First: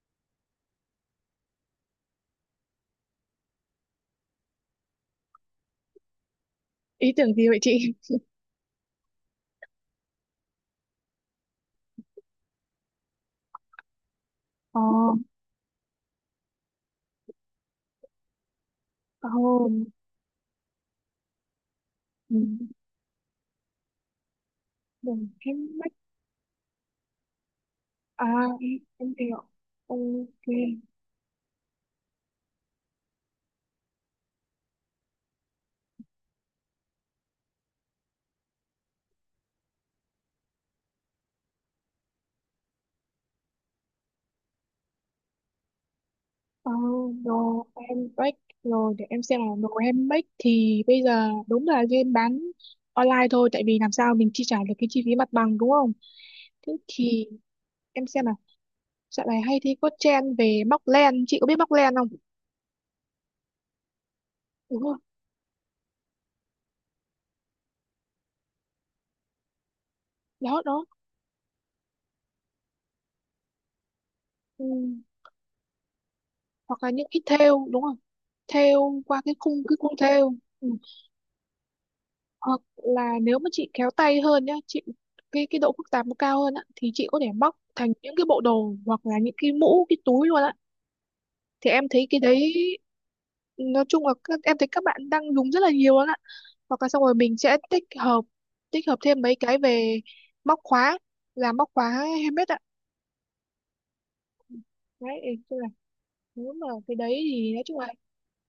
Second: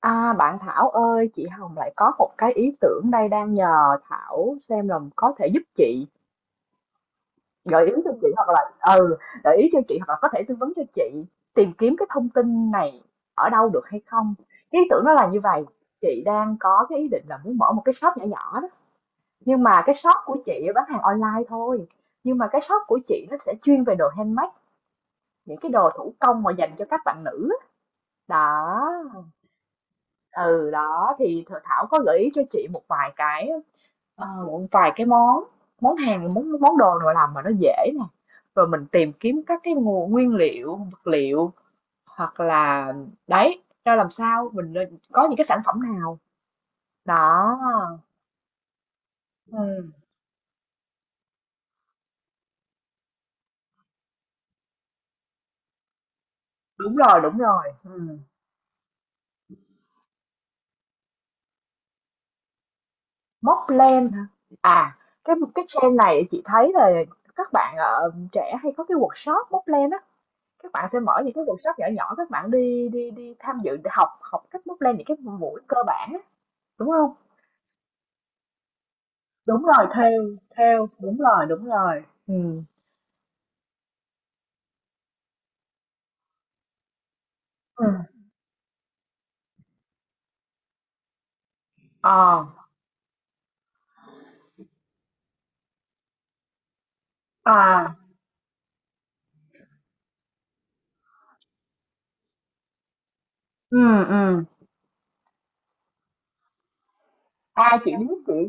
À, bạn Thảo ơi, chị Hồng lại có một cái ý tưởng đây đang nhờ Thảo xem là có thể giúp chị Ý tưởng gì vậy gợi chị? ý cho chị ừ, gợi ý cho chị hoặc là có thể tư vấn cho chị tìm kiếm cái thông tin này ở đâu được hay không. Ờ. Cái ý tưởng đó là như vậy, chị đang có cái ý định là muốn mở một cái shop nhỏ nhỏ đó, nhưng mà Oh. cái shop của chị bán hàng online thôi. Ừ. Nhưng mà cái shop của chị nó sẽ chuyên về đồ handmade, Đừng em những cái đồ bách thủ công mà dành cho các bạn nữ á. à? em Đó. em hiểu. Ok. Ừ đó thì Thảo có gợi ý cho chị một vài cái món món hàng món món đồ nào làm mà nó dễ nè rồi mình tìm kiếm các cái nguồn nguyên liệu vật liệu hoặc là đấy ra làm sao mình nên có những cái sản phẩm nào Ờ, đó. đồ em bách. Rồi để em xem là đồ Ừ. em bách thì bây giờ đúng là nên bán online thôi, tại vì làm sao mình chi trả được cái chi phí mặt bằng, đúng không? Thế Đúng rồi, thì đúng rồi, em ừ. xem nào. Dạo này hay thấy có trend về móc len, chị có biết móc len không? Móc len hả? Đúng không? À, cái trend này chị thấy là các bạn trẻ hay có cái workshop móc len á. Đó Các đó. bạn sẽ mở những cái workshop nhỏ nhỏ, các bạn đi đi đi tham dự học học Ừ. cách móc len những cái buổi cơ bản á, Hoặc đúng là những không? cái thêu, đúng không? Thêu qua cái khung Đúng cái rồi, khung theo, thêu. Ừ. theo, đúng rồi, đúng rồi. Ừ, Ờ, là nếu mà chị khéo tay hơn nhá chị, cái độ phức tạp nó cao hơn á thì chị có thể móc ừ, thành những cái bộ đồ hoặc là những cái mũ, cái túi luôn á. Thì em thấy cái ờ, đấy, nói chung là các, em thấy các bạn đang dùng rất là nhiều luôn á. Hoặc là xong rồi mình sẽ tích à, hợp, thêm mấy cái về móc khóa, làm móc khóa handmade ạ. ừ, ừ. Đấy ý là, nếu mà cái đấy thì nói chung À, là... chị biết chị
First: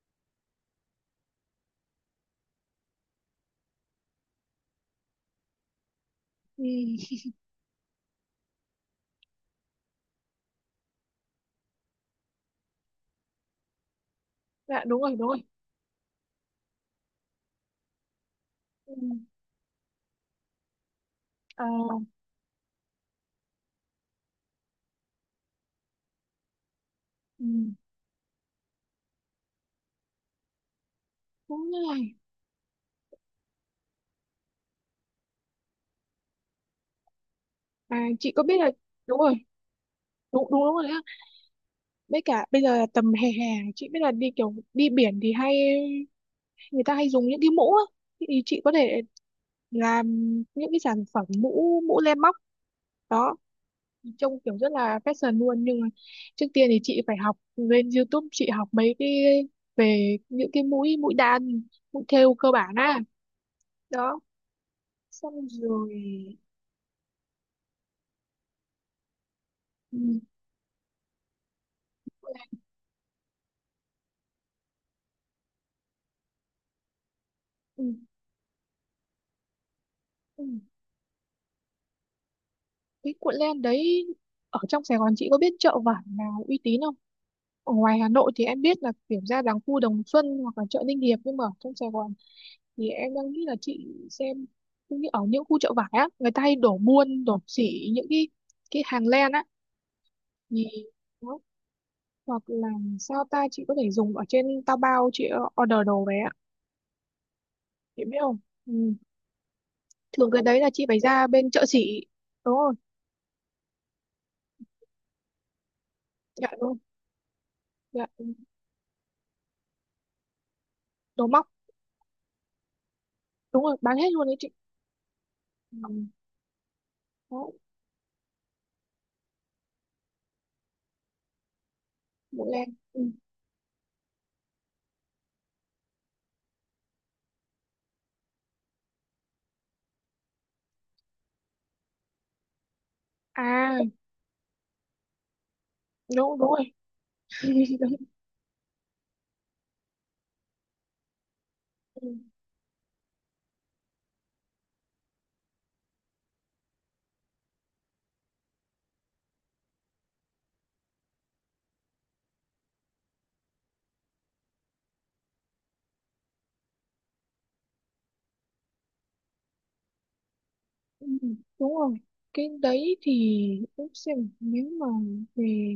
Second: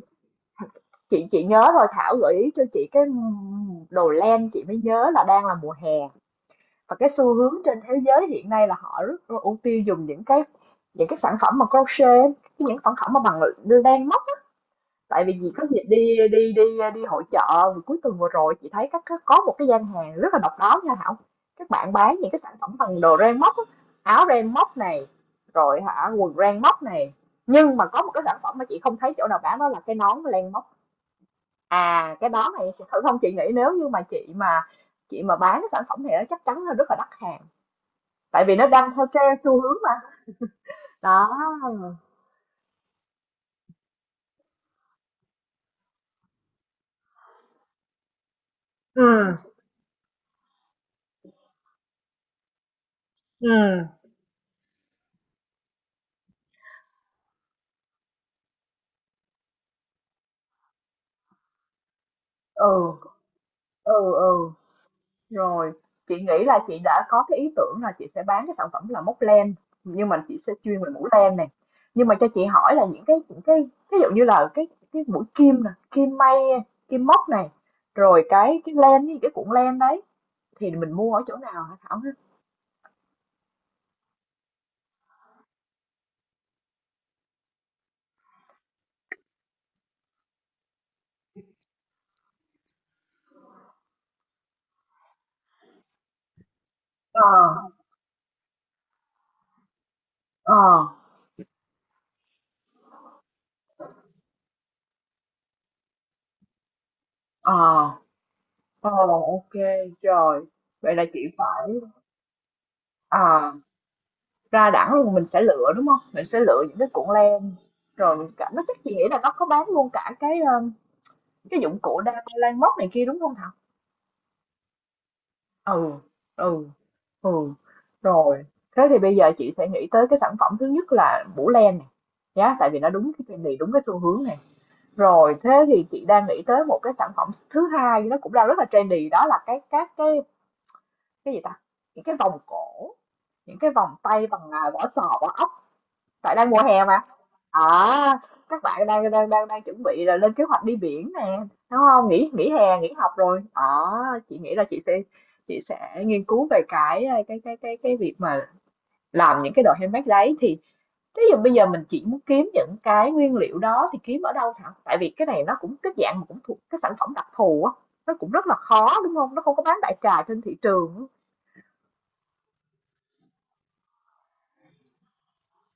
chị chị nhớ rồi, Thảo gợi ý cho chị cái đồ len chị mới nhớ là đang là mùa hè Ừ. và cái xu hướng trên thế giới hiện nay là họ rất ưu tiên dùng những cái sản phẩm mà crochet, những sản phẩm mà bằng len. Dạ đúng rồi, Tại đúng vì rồi. chị có dịp đi đi đi đi hội chợ cuối tuần vừa rồi, chị thấy Ừ. Có một cái gian hàng rất là độc đáo nha Thảo. Ờ. Các bạn bán những cái sản phẩm bằng đồ ren móc á, áo ren móc này rồi hả quần ren móc này, Ừ. nhưng mà có một cái sản phẩm mà chị không thấy chỗ nào bán đó là cái nón len móc. Đúng rồi. À cái đó này chị thử không, chị nghĩ nếu như mà chị mà bán cái sản phẩm này nó chắc chắn là rất là đắt hàng, À, chị có tại biết vì nó là đang theo đúng rồi. trend xu hướng mà. Đúng đúng, đúng rồi đấy. Đó. Ừ, Với cả bây giờ là tầm hè, chị biết là đi kiểu đi biển thì hay người ta hay dùng những cái mũ á, thì chị có thể làm những cái sản phẩm mũ mũ len móc. Đó. ừ, Trông kiểu rất là fashion luôn, nhưng mà trước tiên thì chị phải học lên YouTube chị học mấy cái về những cái mũi mũi đan, mũi thêu cơ ừ, bản á. ừ, Đó, ừ. xong Rồi, rồi. chị nghĩ là chị đã có cái ý tưởng là chị sẽ bán cái sản phẩm là móc len, Ừ. nhưng mà chị sẽ chuyên về mũ len này. Nhưng mà cho chị hỏi là những cái ví dụ như là cái mũi kim nè, kim may, kim móc này Ừ. rồi cái len với cái cuộn len đấy Ừ. thì mình mua ở chỗ nào hả Thảo ha? Cái cuộn len đấy, ở trong Sài Gòn chị có biết chợ vải nào uy tín không? Ở ngoài Hà Nội thì em biết là kiểu ra làng khu Đồng Xuân hoặc là chợ Ninh Hiệp, nhưng mà ở trong Sài Gòn thì em đang nghĩ là chị xem, cũng như ở những khu chợ vải á người ta hay đổ Ờ, buôn đổ xỉ những cái hàng len á, ờ, thì đó. Hoặc là sao ta, chị có thể dùng ở trên Taobao, chị order đồ về á, ờ, chị biết không? Ừ. ờ, ok, Thường cái rồi. đấy là chị Vậy phải là chị ra bên chợ phải, xỉ. Đúng rồi. à, ra đẳng luôn mình sẽ lựa đúng không? Mình sẽ Dạ lựa đúng. những cái cuộn len Dạ. rồi mình cả nó chắc chị nghĩ là nó có bán luôn cả cái, Đồ móc. cái dụng cụ đa lan móc này kia, đúng không Thảo? Đúng rồi, bán hết luôn đấy chị. Ừ. Ừ, ừ, Đó. ừ, rồi. Thế thì bây giờ chị sẽ nghĩ tới cái sản phẩm thứ nhất là mũ len này Bộ nhá, len. tại vì nó Ừ. đúng cái trendy, đúng cái xu hướng này. Rồi, thế thì chị đang nghĩ tới một cái sản phẩm thứ hai nó cũng đang rất là trendy, đó là cái các cái gì ta? Những cái vòng cổ, những cái À vòng tay bằng, à, vỏ sò, vỏ ốc. Tại đúng, đúng đang mùa rồi. hè mà. À, các bạn đang đang đang đang chuẩn bị là lên kế hoạch đi biển nè, đúng không, Đúng. nghỉ nghỉ hè nghỉ học rồi, à, chị nghĩ là chị sẽ nghiên cứu về cái việc mà làm những cái đồ handmade đấy thì thế giờ bây giờ mình chỉ muốn kiếm những cái nguyên liệu đó thì kiếm ở đâu hả, tại vì cái này nó cũng cái dạng mà cũng thuộc cái sản phẩm đặc thù á, nó cũng rất là khó đúng không, nó không có bán đại trà trên thị trường á. Ừ, đúng rồi. Cái đấy thì để xem nếu mà về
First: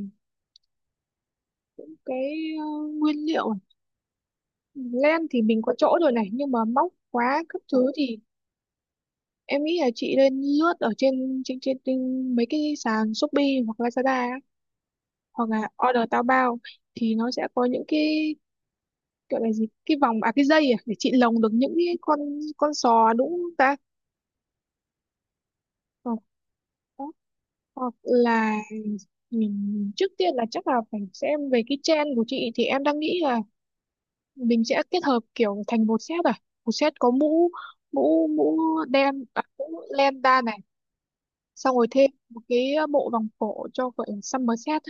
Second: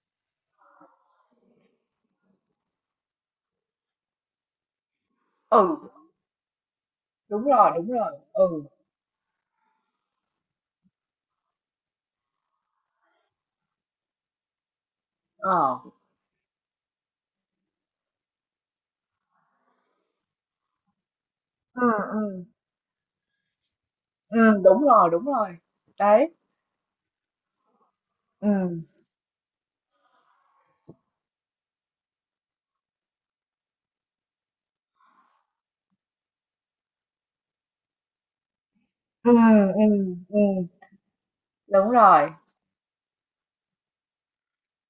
cái, ờ, nguyên liệu này. Len thì mình có Ừ, chỗ rồi này, nhưng mà móc khóa đúng các rồi, đúng thứ rồi, thì ừ, em nghĩ là chị nên lướt ở trên mấy cái sàn Shopee hoặc Lazada á, hoặc ờ, là order Taobao, thì nó sẽ có những cái, gọi là gì, cái vòng à cái dây à, để chị lồng được những ừ, cái con ừ, con sò, đúng không ta? ừ, đúng rồi, đúng rồi. Ờ. Đấy, Đó. Hoặc là, ừ, mình trước tiên là chắc là phải xem về cái trend của chị, thì em đang nghĩ là mình sẽ kết hợp kiểu thành một set, à một set có mũ, mũ mũ đen ừ, à, ừ, mũ len da này, ừm, xong rồi đúng thêm rồi. một cái bộ vòng cổ cho gọi là summer set.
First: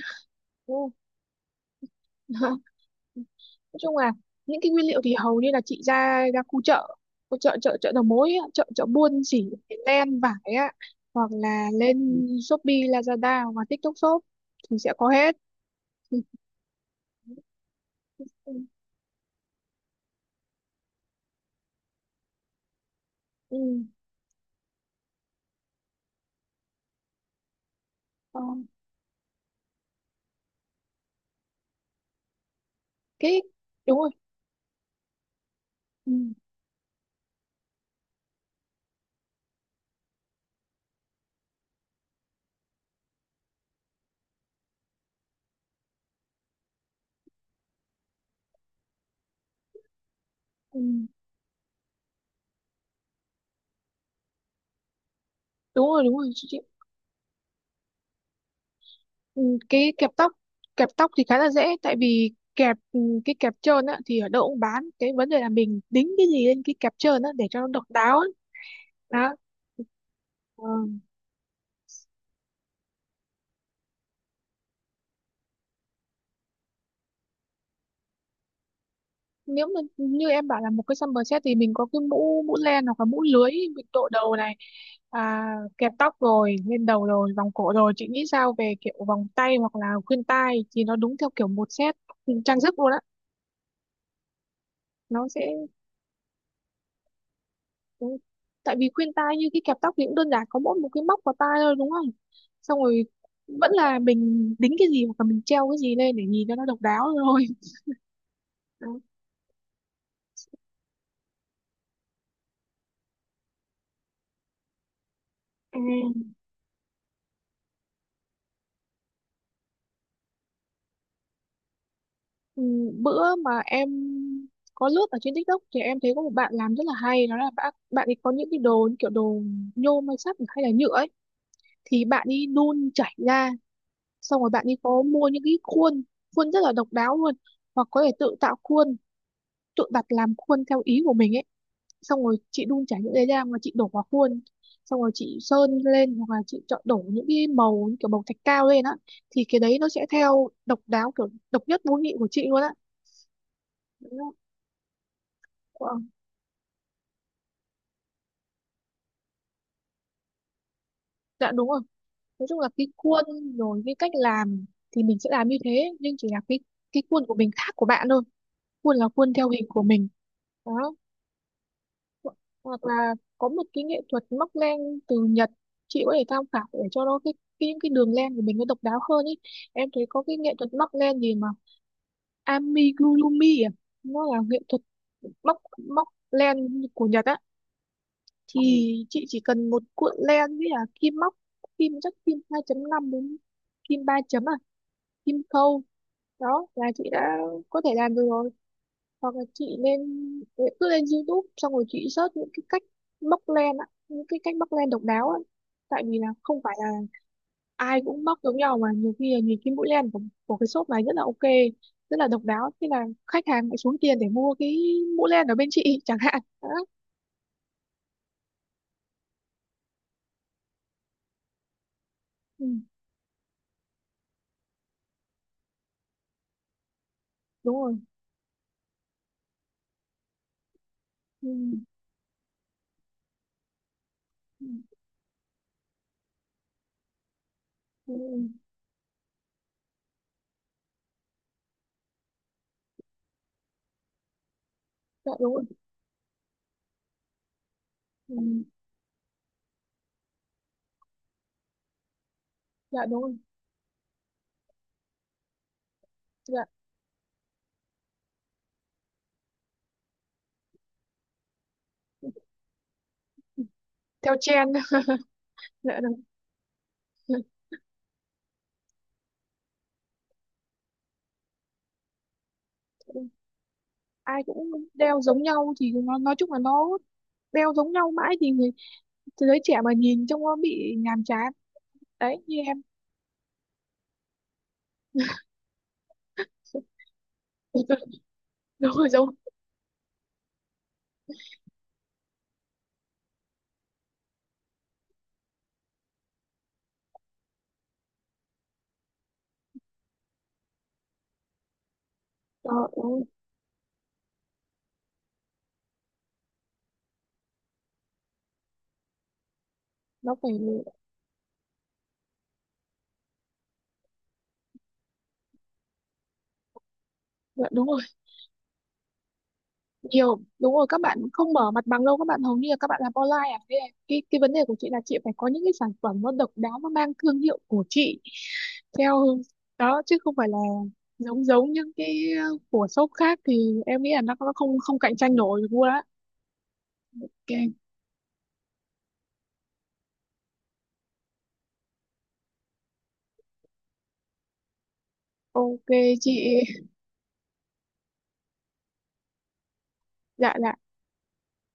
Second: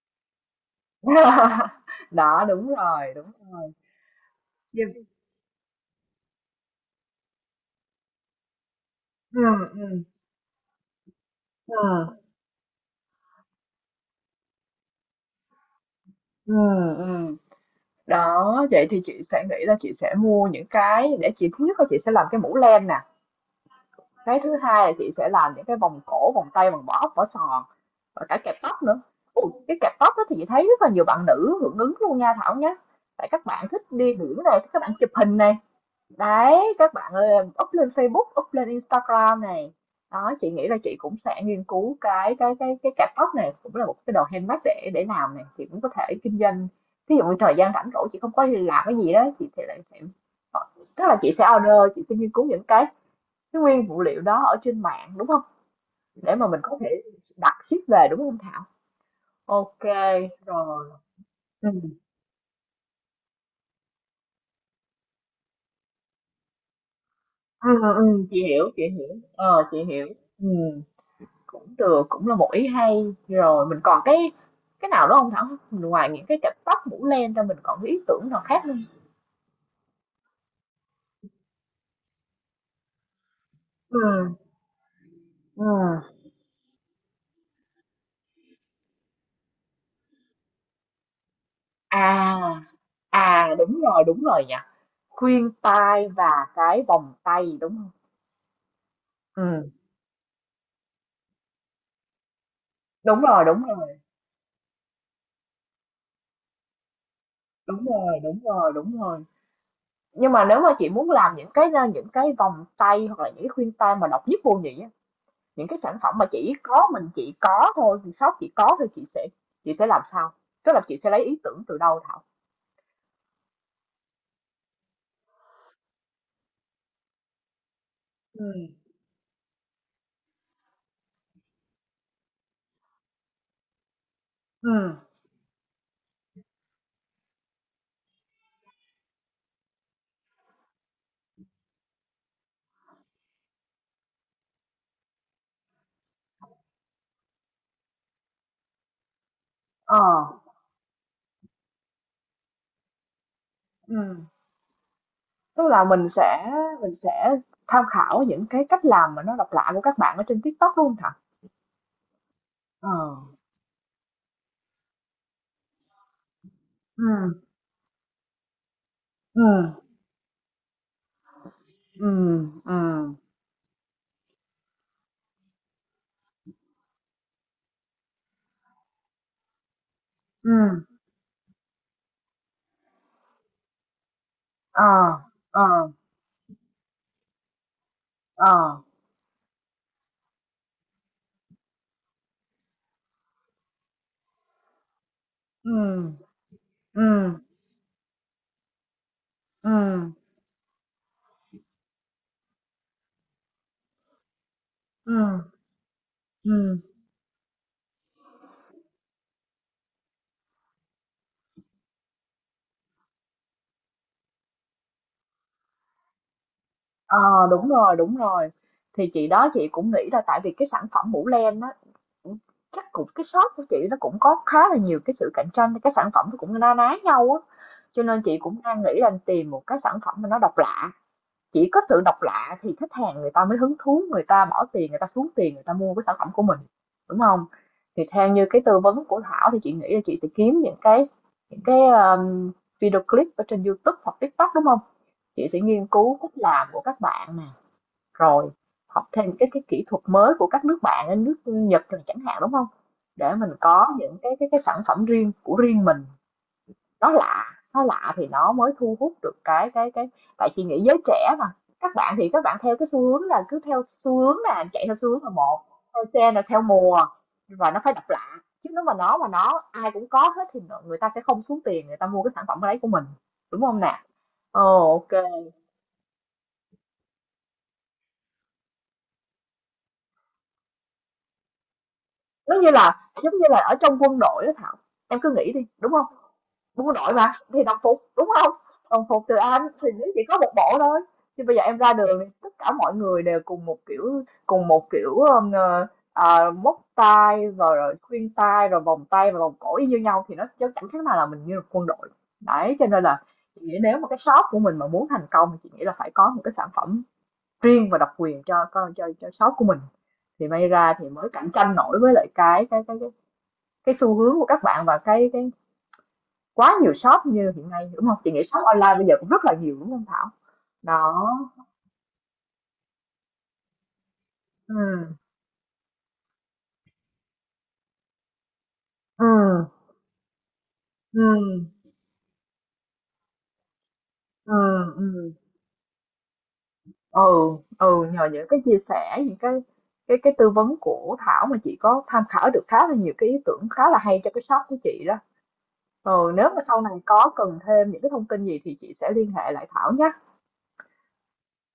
Ồ. Đó, đúng rồi, đúng rồi. Nói chung là những cái nguyên Nhưng liệu thì hầu như là chị ra ra khu chợ chợ chợ đầu mối á, chợ chợ buôn ừ, chỉ cái ừ, len vải á, hoặc là ừ, lên Shopee Lazada hoặc là TikTok Shop thì sẽ có hết. Ừm. Đó, vậy thì chị sẽ nghĩ là chị sẽ mua những cái để chị, thứ nhất là chị sẽ làm cái mũ len nè, Ừ. cái thứ hai là chị sẽ làm những cái vòng cổ, vòng tay, vòng bỏ ốc, vỏ sò và cả Ờ, kẹp tóc nữa. Ồ, cái kẹp tóc đó thì chị thấy rất là nhiều bạn nữ hưởng ứng luôn nha Thảo nhá. Tại cái. các bạn thích Đúng rồi. đi biển này, các bạn chụp hình này. Ừ. Đấy, các bạn ơi, em up lên Facebook, up lên Instagram này. Đó, chị nghĩ là chị cũng sẽ nghiên cứu cái cạp tóc này cũng là một cái đồ handmade để làm này, chị cũng có thể kinh doanh. Ví dụ như thời gian rảnh rỗi chị không có làm cái gì đó, chị thì lại sẽ, ờ, Ừ, tức là chị sẽ order, chị sẽ nghiên cứu những cái nguyên phụ liệu đó ở trên mạng đúng không? đúng rồi, đúng rồi Để mà chị. mình có thể đặt ship về đúng không Thảo? Ừ, Ok, cái kẹp tóc. Kẹp rồi. tóc thì khá là Ừ. dễ, tại vì kẹp, ừ, cái kẹp trơn á thì ở đâu cũng bán, cái vấn đề là mình đính cái gì lên cái kẹp trơn á để cho nó Ừ, độc ừ, đáo ừ, ấy. chị hiểu, chị hiểu. Đó. Ờ, chị hiểu. Ừ. Ờ, Cũng được, cũng là một ý hay. Rồi mình còn cái nào đó không Thảo? Ngoài những cái cặp tóc, mũ len ra mình còn cái ý tưởng nào khác không? nếu mà như em bảo là một cái summer set thì mình có cái mũ mũ len hoặc là mũ lưới mình đội đầu Ừm, này, à, kẹp ừm. tóc rồi lên đầu rồi vòng cổ, rồi chị nghĩ sao về kiểu vòng tay hoặc là khuyên tai thì nó đúng theo kiểu một set trang À, sức luôn á, à, đúng rồi nhỉ, nó sẽ... khuyên tai và cái vòng tay, đúng không? Ừ. Tại vì khuyên tai như cái Ừm. kẹp tóc thì cũng đơn giản, có mỗi một cái móc vào tai thôi, đúng không? Xong rồi Đúng rồi, vẫn là mình đính cái gì hoặc là mình treo cái gì lên để nhìn cho nó độc đáo thôi. Đó. đúng rồi. Nhưng mà nếu mà chị muốn làm những cái, a, những cái vòng tay hoặc là những cái khuyên tai mà độc nhất vô nhị á, những cái À. sản phẩm mà chỉ có mình chị có thôi, thì shop chị có thôi, chị sẽ làm sao? Tức là chị sẽ lấy ý tưởng từ đâu Thảo? Ừ, bữa mà em có lướt ở trên TikTok thì em thấy có một bạn làm rất là hay, đó là bạn bạn ấy có Ừ, những cái đồ như kiểu đồ nhôm hay sắt hay là nhựa ấy, thì bạn ấy đun chảy ra, xong rồi bạn ấy ừ, có mua những cái khuôn khuôn rất là độc đáo luôn, hoặc có thể tự tạo khuôn, tự đặt làm khuôn theo ý của mình ấy, xong rồi chị đun chả những cái ra mà chị đổ vào khuôn, xong rồi chị sơn lên hoặc là chị chọn đổ những cái màu như kiểu màu thạch cao lên á, thì cái đấy nó ờ, sẽ theo độc đáo kiểu độc nhất vô nhị của chị luôn á, đúng ừ, không? tức là Ờ. Mình sẽ tham khảo những cái cách làm mà nó độc lạ của các bạn ở trên TikTok đúng không Thảo? Dạ đúng rồi. Nói chung là cái Ờ. khuôn rồi cái cách làm thì mình sẽ làm như thế, nhưng chỉ là cái khuôn của Ừ, mình khác của bạn thôi, khuôn là khuôn ừ, theo hình của mình. Đó. ừ, Ho- ừ, hoặc là có một cái nghệ thuật móc len từ Nhật, chị có thể tham khảo để cho nó cái những cái đường len của mình nó độc đáo hơn ý. Em thấy có cái ừ, nghệ thuật móc len gì mà amigurumi à, nó là nghệ thuật ờ, móc ờ, móc len của Nhật á, ờ, thì chị chỉ cần một cuộn len với là kim móc, kim chắc kim 2,5 đến kim 3 chấm à, kim ừ, khâu đó là ừ, chị đã có thể làm được rồi. Hoặc là chị ừ, nên cứ lên YouTube xong rồi chị search những cái cách móc len á, những cái cách móc len độc ừ, đáo á, tại vì là không phải ừ. là ai cũng móc giống nhau, mà nhiều khi là nhìn cái mũi len của cái shop này rất là ok, rất là độc đáo, thế là khách hàng lại xuống tiền để mua cái mũi len ở bên chị chẳng hạn đó. Ờ, đúng rồi, đúng rồi. Thì chị đó chị cũng nghĩ là tại vì cái sản phẩm mũ len á cũng- Ừ, chắc cũng cái shop của chị nó cũng có khá là nhiều cái sự cạnh tranh, cái sản phẩm nó cũng na ná nhau á, đúng rồi. cho nên chị cũng đang nghĩ là tìm một cái sản phẩm mà nó độc lạ, Ừ, chỉ có sự độc lạ thì khách hàng người ta mới hứng thú, người ta ừ, bỏ tiền, người ta xuống tiền, người ta mua cái sản phẩm của mình, đúng không? Thì ừ, theo ừ. như cái tư vấn của Thảo thì chị nghĩ là chị sẽ kiếm những cái, video clip ở trên YouTube hoặc TikTok, đúng không? Dạ Chị đúng sẽ rồi. nghiên cứu cách làm của các bạn nè, Ừ, rồi học thêm cái kỹ thuật mới của các nước bạn nước Nhật rồi chẳng hạn, đúng không? dạ đúng Để rồi. mình có những cái sản phẩm riêng của riêng mình, Dạ. nó lạ, nó lạ thì nó mới thu hút được cái, tại chị nghĩ giới trẻ mà, các bạn thì các bạn theo cái xu hướng là cứ theo xu Theo hướng là trend. chạy theo xu hướng là một, Dạ theo đúng. trend là theo mùa và nó phải độc lạ, chứ nếu mà nó ai cũng có hết thì người ta sẽ không xuống tiền người ta mua cái sản phẩm đấy của mình, đúng không nè? Ai cũng Ồ đeo ok, giống nhau thì nó nói chung là nó đeo giống nhau mãi thì người, thế giới trẻ mà nhìn trông nó bị nhàm chán. Đấy như em... giống như là ở trong quân đội đó Thảo, em cứ nghĩ đi đúng không? Đúng rồi mà, thì đồng phục, đúng không? Đúng Đồng rồi, phục đúng. từ anh thì nó chỉ có một bộ thôi, nhưng bây giờ em ra đường thì tất cả mọi người đều cùng một kiểu, ờ, ờ, móc tay rồi rồi khuyên tai, rồi vòng tay và vòng cổ y như nhau thì nó chớ chẳng khác nào là mình như là quân đội. Đấy, cho Đó, đúng nên rồi. là chị nghĩ nếu mà cái shop của mình mà muốn thành công thì chị nghĩ là phải có một cái sản phẩm riêng và độc quyền cho shop của mình, Nó thì phải. may ra thì mới cạnh tranh nổi với lại cái xu hướng của các bạn và cái quá nhiều shop như Dạ, hiện đúng nay, rồi. đúng không? Chị nghĩ shop online bây giờ cũng rất là nhiều, đúng không Thảo? Nhiều, đúng rồi, các Đó, bạn không mở mặt bằng đâu, các bạn hầu như là các bạn làm online à, thế là cái vấn đề của chị là chị ừm, phải có những cái sản phẩm nó độc đáo, nó mang thương hiệu của chị, theo ừm, đó, chứ không phải là giống ừm, giống những cái, ờ, của shop khác, thì em nghĩ là nó không ừm, không cạnh ừm, tranh nổi được luôn á. ừ, Ok. ừ, nhờ những cái chia sẻ, những cái tư vấn của Thảo mà chị có tham khảo được khá là nhiều cái ý tưởng khá là hay cho cái shop của chị đó. Ok Ừ, chị. nếu mà sau này có cần thêm những cái thông tin gì thì chị sẽ liên hệ lại Thảo nhé. Dạ dạ.